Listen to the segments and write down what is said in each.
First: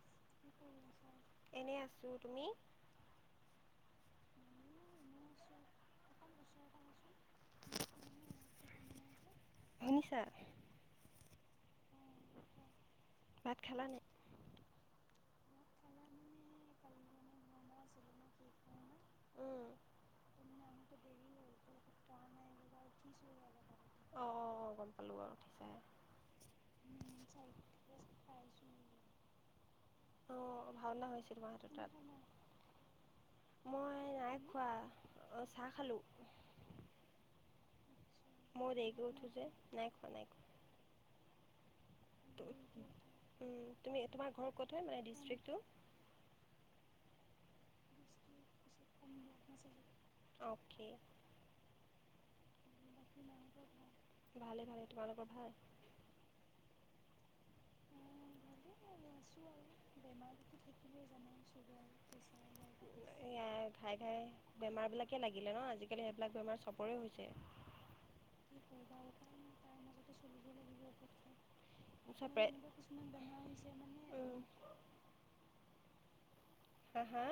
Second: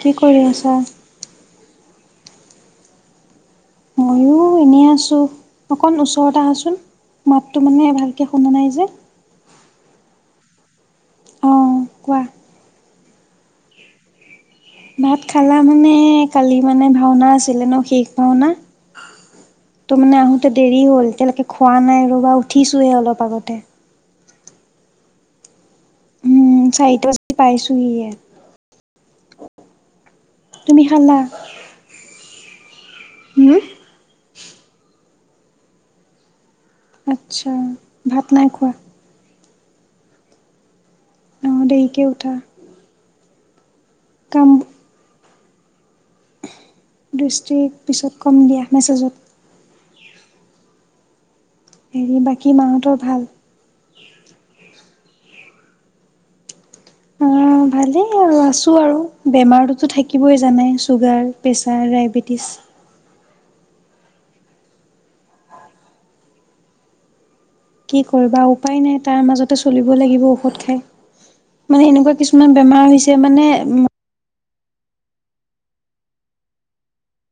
কি কৰি আছা এনে আছো তুমি ময়ো এনেই আছোঁ অকণ ওচৰত আহাচোন মাতটো মানে ভালকে শুনা নাই যে শুনিছা অ কোৱা ভাত খালা নাই ভাত খালা মানে কালি মানে ভাওনা আছিলে ন শেষ ভাওনা অঁ তো মানে আহোতে দেৰি হ'ল এতিয়ালৈকে খোৱা নাই ৰবা উঠিছোহে অলপ আগতে অ গম পালো বাৰু উঠিছাহে উম চাইটা বজাত পাইছোহিহে অ তুমি ভাওনা খালা? হৈছিল মাহঁতৰ তাত হুম? মই নাইখো অ চাহ খালোঁ আতছা মই দেৰিকৈ উঠো যে নাই খোৱা নাই খোৱা অ দেৰিকে উঠা তুমি তোমাৰ কাম ঘৰ ক'ত হয় মানে ডিষ্ট্ৰিকটো ডিষ্ট্ৰিক্ট পিছত কম দিয়া মেছেজত অকে হেৰি বাকী মাহতৰ ভাল ভালে ভালে তোমালোকৰ ভাল উম ভালে আৰু আছো তোৰ আৰু বেমাৰটোতো থাকিবই বেমাৰটোতো জানাই থাকিবই চুগাৰৰ প্ৰেছাৰ ডায়েবেটিছ এ খাই খাই বেমাৰ বিলাকে লাগিলে ন আজিকালি সেইবিলাক বেমাৰ চবৰে হৈছে কি কৰিবা উপায় নাই তাৰ মাজতে চলিব লাগিব ঔষধ খাই মানে সেনেকোৱা চব কিছুমান বেমাৰ হৈছে মানে হা হা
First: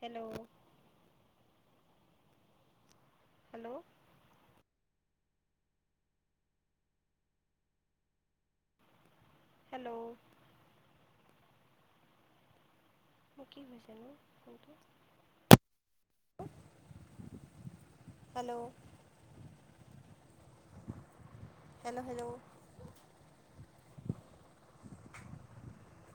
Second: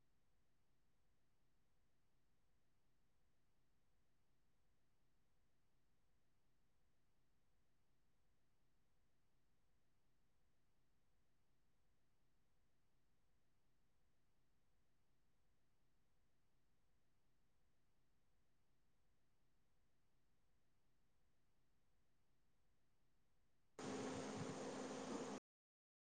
হেল্ল' হেল্ল' হেল্ল' ম কি হৈছেনো ফোনটো [unintelligible] হেল্ল' হেল্ল হেল্ল [unintelligible]